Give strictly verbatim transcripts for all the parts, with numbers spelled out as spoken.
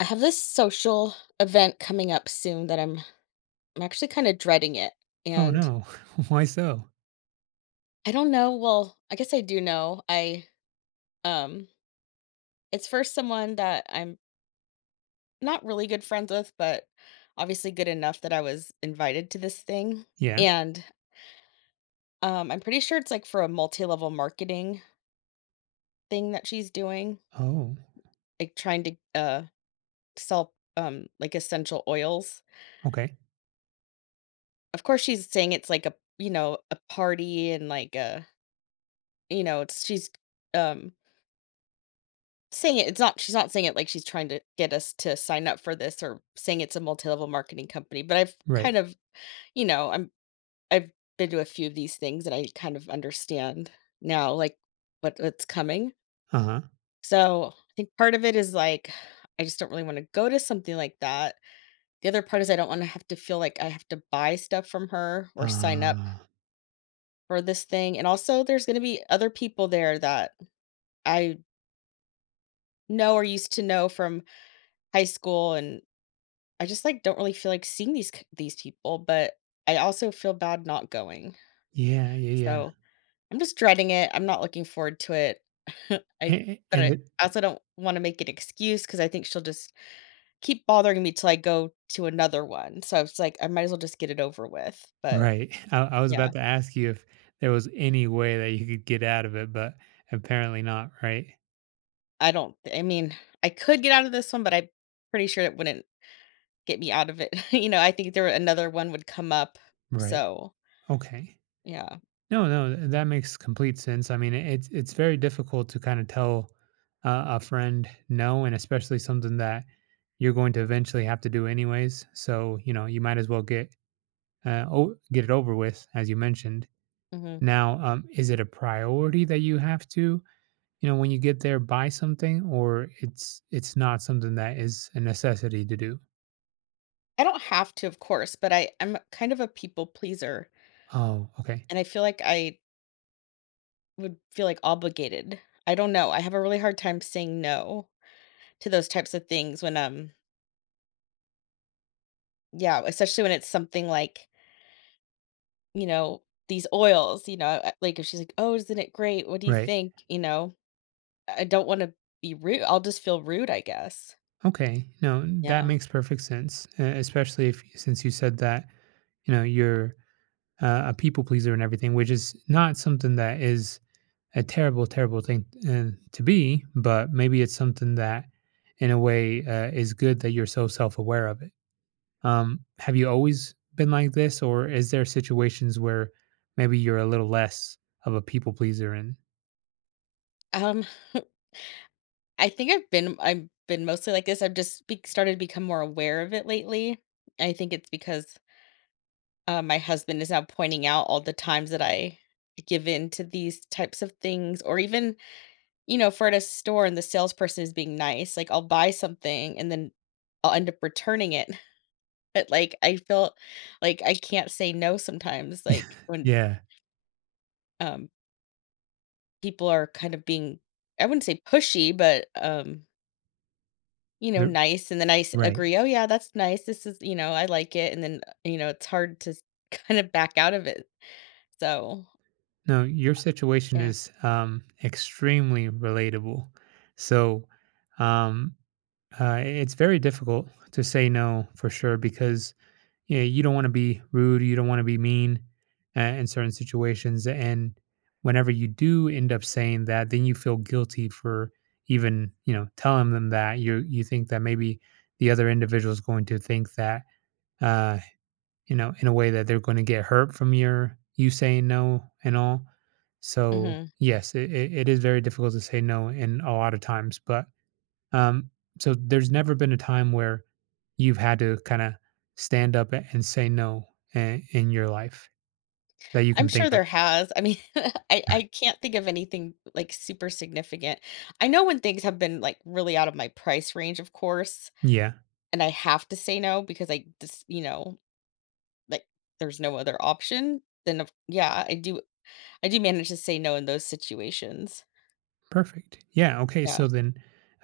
I have this social event coming up soon that I'm I'm actually kind of dreading it. Oh, And no. Why so? I don't know, well, I guess I do know. I um it's for someone that I'm not really good friends with, but obviously good enough that I was invited to this thing. Yeah. And um I'm pretty sure it's like for a multi-level marketing thing that she's doing, Oh, like trying to uh sell um like essential oils. okay. Of course she's saying it's like a, you know, a party and like a You know, it's she's, um, saying it it's not, she's not saying it like she's trying to get us to sign up for this or saying it's a multi-level marketing company, but I've Right. kind of, you know, I'm I've been to a few of these things and I kind of understand now, like what what's coming. Uh-huh. So, I think part of it is like I just don't really want to go to something like that. The other part is I don't want to have to feel like I have to buy stuff from her or sign up Uh, for this thing. And also there's going to be other people there that I know or used to know from high school, and I just like don't really feel like seeing these c- these people, but I also feel bad not going. yeah, yeah, yeah. So I'm just dreading it. I'm not looking forward to it. I A- a- but And I it also don't want to make an excuse because I think she'll just keep bothering me till I go to another one. So it's like I might as well just get it over with. But right. I, I was about yeah, to ask you if there was any way that you could get out of it, but apparently not, right? I don't. Th- I mean, I could get out of this one, but I'm pretty sure it wouldn't get me out of it. You know, I think there another one would come up. Right. So Okay. yeah. No, no, th- that makes complete sense. I mean, it- it's it's very difficult to kind of tell uh, a friend no, and especially something that you're going to eventually have to do anyways. So, you know, you might as well get uh, o- get it over with, as you mentioned. Mhm. Now, um, is it a priority that you have to, you know, when you get there, buy something, or it's it's not something that is a necessity to do? I don't have to, of course, but I I'm kind of a people pleaser, Oh, okay, and I feel like I would feel, like, obligated. I don't know, I have a really hard time saying no to those types of things when, um yeah, especially when it's something like, you know, these oils, you know, uh, like, if she's like, "Oh, isn't it great? What do you right, think?" You know? I don't wanna be rude. I'll just feel rude, I guess. okay. No, that Yeah. makes perfect sense, uh, especially if since you said that, you know, you're uh, a people pleaser and everything, which is not something that is a terrible, terrible thing uh, to be, but maybe it's something that, in a way, uh, is good that you're so self aware of it. Um, have you always been like this, or is there situations where maybe you're a little less of a people pleaser? And Um, I think I've been I've been mostly like this. I've just be started to become more aware of it lately. I think it's because uh, my husband is now pointing out all the times that I give in to these types of things, or even, you know, if we're at a store and the salesperson is being nice, like I'll buy something and then I'll end up returning it. But like I feel like I can't say no sometimes, like when yeah, um people are kind of being, I wouldn't say pushy, but um, you know, the- nice. And then I s- right. agree, oh yeah, that's nice. This is, you know, I like it. And then, you know, it's hard to s- kind of back out of it. So No, your situation yeah. is um, extremely relatable. So um, uh, it's very difficult to say no for sure because yeah, you don't want to be rude, you don't want to be mean uh, in certain situations. And whenever you do end up saying that, then you feel guilty for even, you know, telling them that you you think that maybe the other individual is going to think that, uh, you know, in a way that they're going to get hurt from your you saying no and all. So Hmm. yes, it, it it is very difficult to say no in a lot of times, but um, so there's never been a time where you've had to kind of stand up a- and say no in, in your life that you I'm can sure think of. there has. I mean, I I can't think of anything like super significant. I know when things have been like really out of my price range, of course, Yeah, and I have to say no because I just, you know, like there's no other option, then of, yeah, I do I do manage to say no in those situations. perfect. Yeah, okay. Yeah. So then,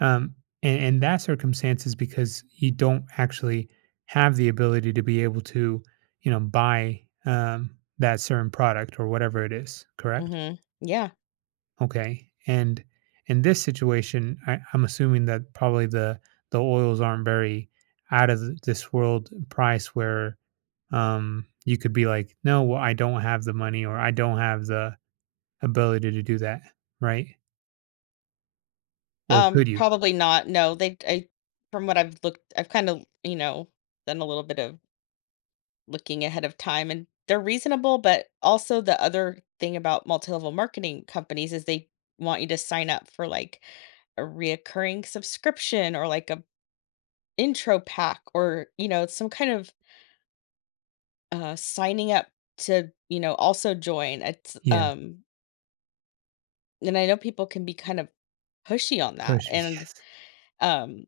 um, and, and that circumstance is because you don't actually have the ability to be able to, you know, buy um, that certain product or whatever it is, correct? Mhm. Yeah. Okay. And in this situation, I, I'm assuming that probably the the oils aren't very out of th- this world price where um you could be like, no, well, I don't have the money or I don't have the ability to do that, right? Or could Um you? Probably not. No, they I From what I've looked, I've kind of, you know, done a little bit of looking ahead of time and they're reasonable, but also the other thing about multi-level marketing companies is they want you to sign up for like a reoccurring subscription or like a intro pack or, you know, some kind of uh signing up to, you know, also join it's Yeah, um and I know people can be kind of pushy on that. pushy. And um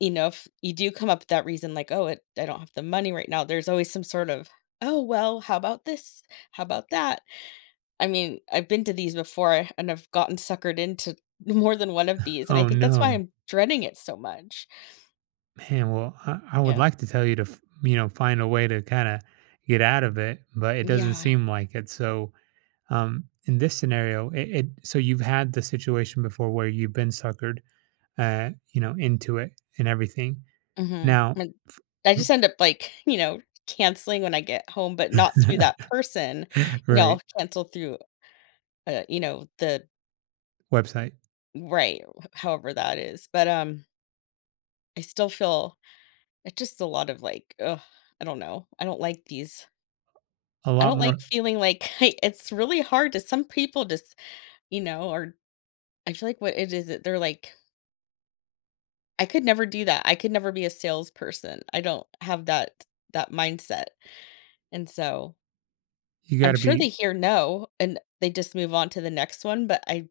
you know, if you do come up with that reason, like, oh, it, I don't have the money right now, there's always some sort of, oh well how about this, how about that. I mean, I've been to these before and I've gotten suckered into more than one of these, and I Oh think that's why no, I'm dreading it so much. man. Well, I, I would Yeah. like to tell you to f- you know find a way to kind of get out of it, but it doesn't Yeah. seem like it. So Um, in this scenario, it, it so you've had the situation before where you've been suckered, uh, you know, into it and everything. Mhm. Now, And I just end up, like, you know, canceling when I get home, but not through that person. You know, right, I'll cancel through, uh, you know, the website right, however that is. But, um, I still feel it's just a lot of, like, ugh, I don't know. I don't like these. a I lot don't more. like feeling like I it's really hard to some people just, you know, are I feel like what it is that they're like, I could never do that. I could never be a salesperson. I don't have that that mindset. And so You got I'm to sure be they hear no and they just move on to the next one, but I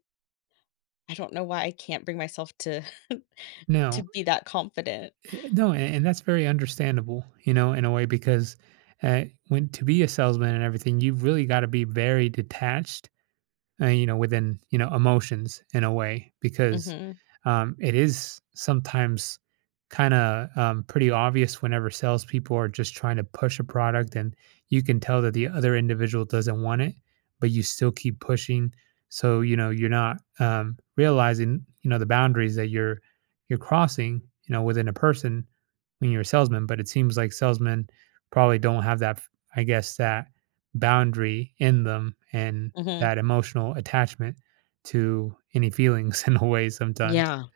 I don't know why I can't bring myself to to no, be that confident. eh, no, and, and that's very understandable, you know, in a way because uh, when to be a salesman and everything, you've really got to be very detached uh, you know, within you know emotions in a way because Mhm. um, it is sometimes kind of um, pretty obvious whenever salespeople are just trying to push a product and you can tell that the other individual doesn't want it, but you still keep pushing. So you know you're not um, realizing you know the boundaries that you're you're crossing you know within a person when you're a salesman. But it seems like salesmen probably don't have that I guess that boundary in them and Mhm. that emotional attachment to any feelings in a way sometimes. Yeah.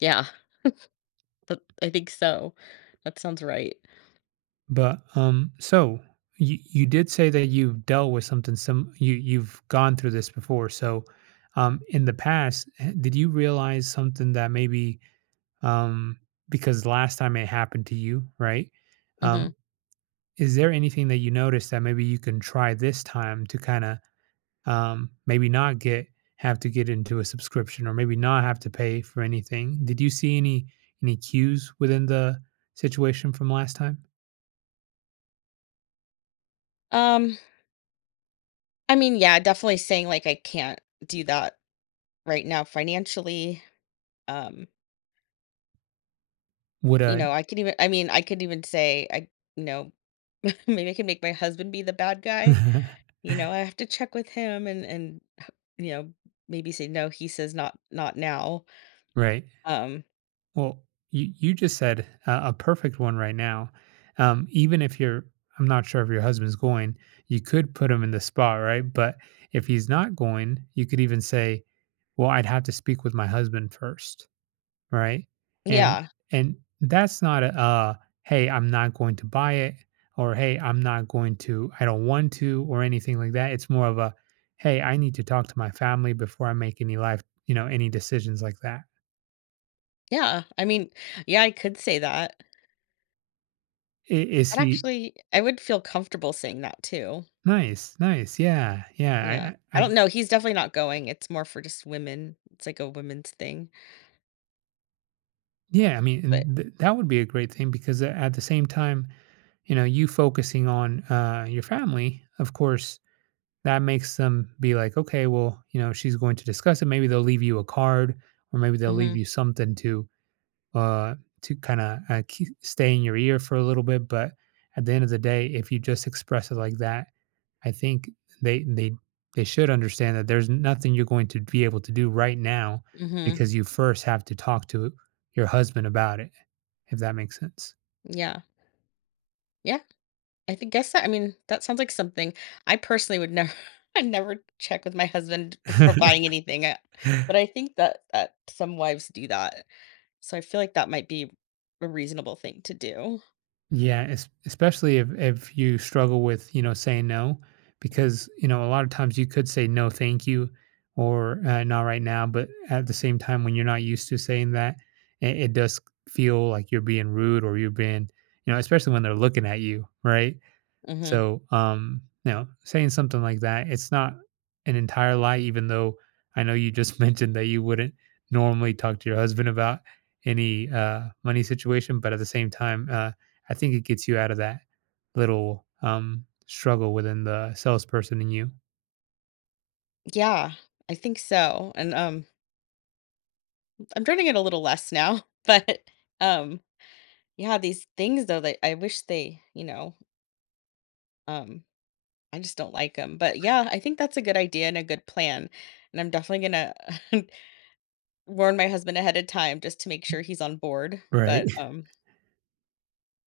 Yeah. But I think so. That sounds right. But um, so you you did say that you've dealt with something some you you've gone through this before. So um, in the past, h- did you realize something that maybe um, because last time it happened to you, right? Mhm. Um, is there anything that you noticed that maybe you can try this time to kind of um, maybe not get have to get into a subscription or maybe not have to pay for anything. Did you see any any cues within the situation from last time? Um I mean, yeah, definitely saying like I can't do that right now financially. Um Would You a know, I could even I mean, I could even say I you know, maybe I could make my husband be the bad guy. You know, I have to check with him and and you know, maybe say no, he says not not now. right? Um Well, you you just said uh, a perfect one right now. Um, even if you're, I'm not sure if your husband's going, you could put him in the spot, right? But if he's not going, you could even say, "Well, I'd have to speak with my husband first." Right? And yeah. and that's not a, uh, "Hey, I'm not going to buy it," or, "Hey, I'm not going to I don't want to," or anything like that. It's more of a, "Hey, I need to talk to my family before I make any life you know, any decisions like that." Yeah. I mean, yeah, I could say that. I is That he actually I would feel comfortable saying that too. Nice, nice. Yeah, Yeah. yeah. I I I I don't know, he's definitely not going. It's more for just women. It's like a women's thing. Yeah, I mean, But and th that would be a great thing because a at the same time, you know, you focusing on, uh, your family, of course that makes them be like, okay, well, you know, she's going to discuss it. Maybe they'll leave you a card, or maybe they'll leave mhm. you something to uh to kind of uh, keep, stay in your ear for a little bit. But at the end of the day, if you just express it like that, I think they they they should understand that there's nothing you're going to be able to do right now Mhm. because you first have to talk to your husband about it. If that makes sense. Yeah. Yeah. I think guess that I mean, that sounds like something I personally would never I never check with my husband before buying anything, uh, but I think that that some wives do that, so I feel like that might be a reasonable thing to do. Yeah, es- especially if if you struggle with, you know, saying no, Mhm, because, you know, a lot of times you could say no, thank you, or uh, not right now. But at the same time, when you're not used to saying that, it, it does feel like you're being rude or you're being, you know, especially when they're looking at you, right? mhm. So, um, you know, saying something like that, it's not an entire lie, even though I know you just mentioned that you wouldn't normally talk to your husband about any uh, money situation, but at the same time, uh, I think it gets you out of that little um, struggle within the salesperson in you. Yeah, I think so, and, um, I'm dreading it a little less now, but, um, yeah, these things though that I wish they, you know, um, I just don't like like them. But yeah, I think that's a good idea and a good plan, and I'm definitely gonna warn my husband ahead of time just to make sure he's on board, Right. but, um,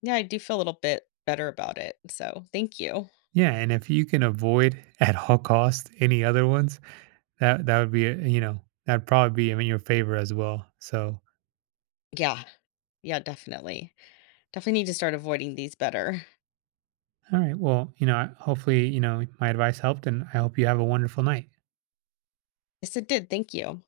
yeah, I do feel a little bit better about it, so thank you. Yeah, and if you can avoid at all cost any other ones, that that would be uh, you know that'd probably be in your favor as well. So Yeah. Yeah, definitely. Definitely need to start avoiding these better. all right. Well, you know, I- hopefully, you know, my advice helped and I hope you have a wonderful night. Yes, it did, thank you.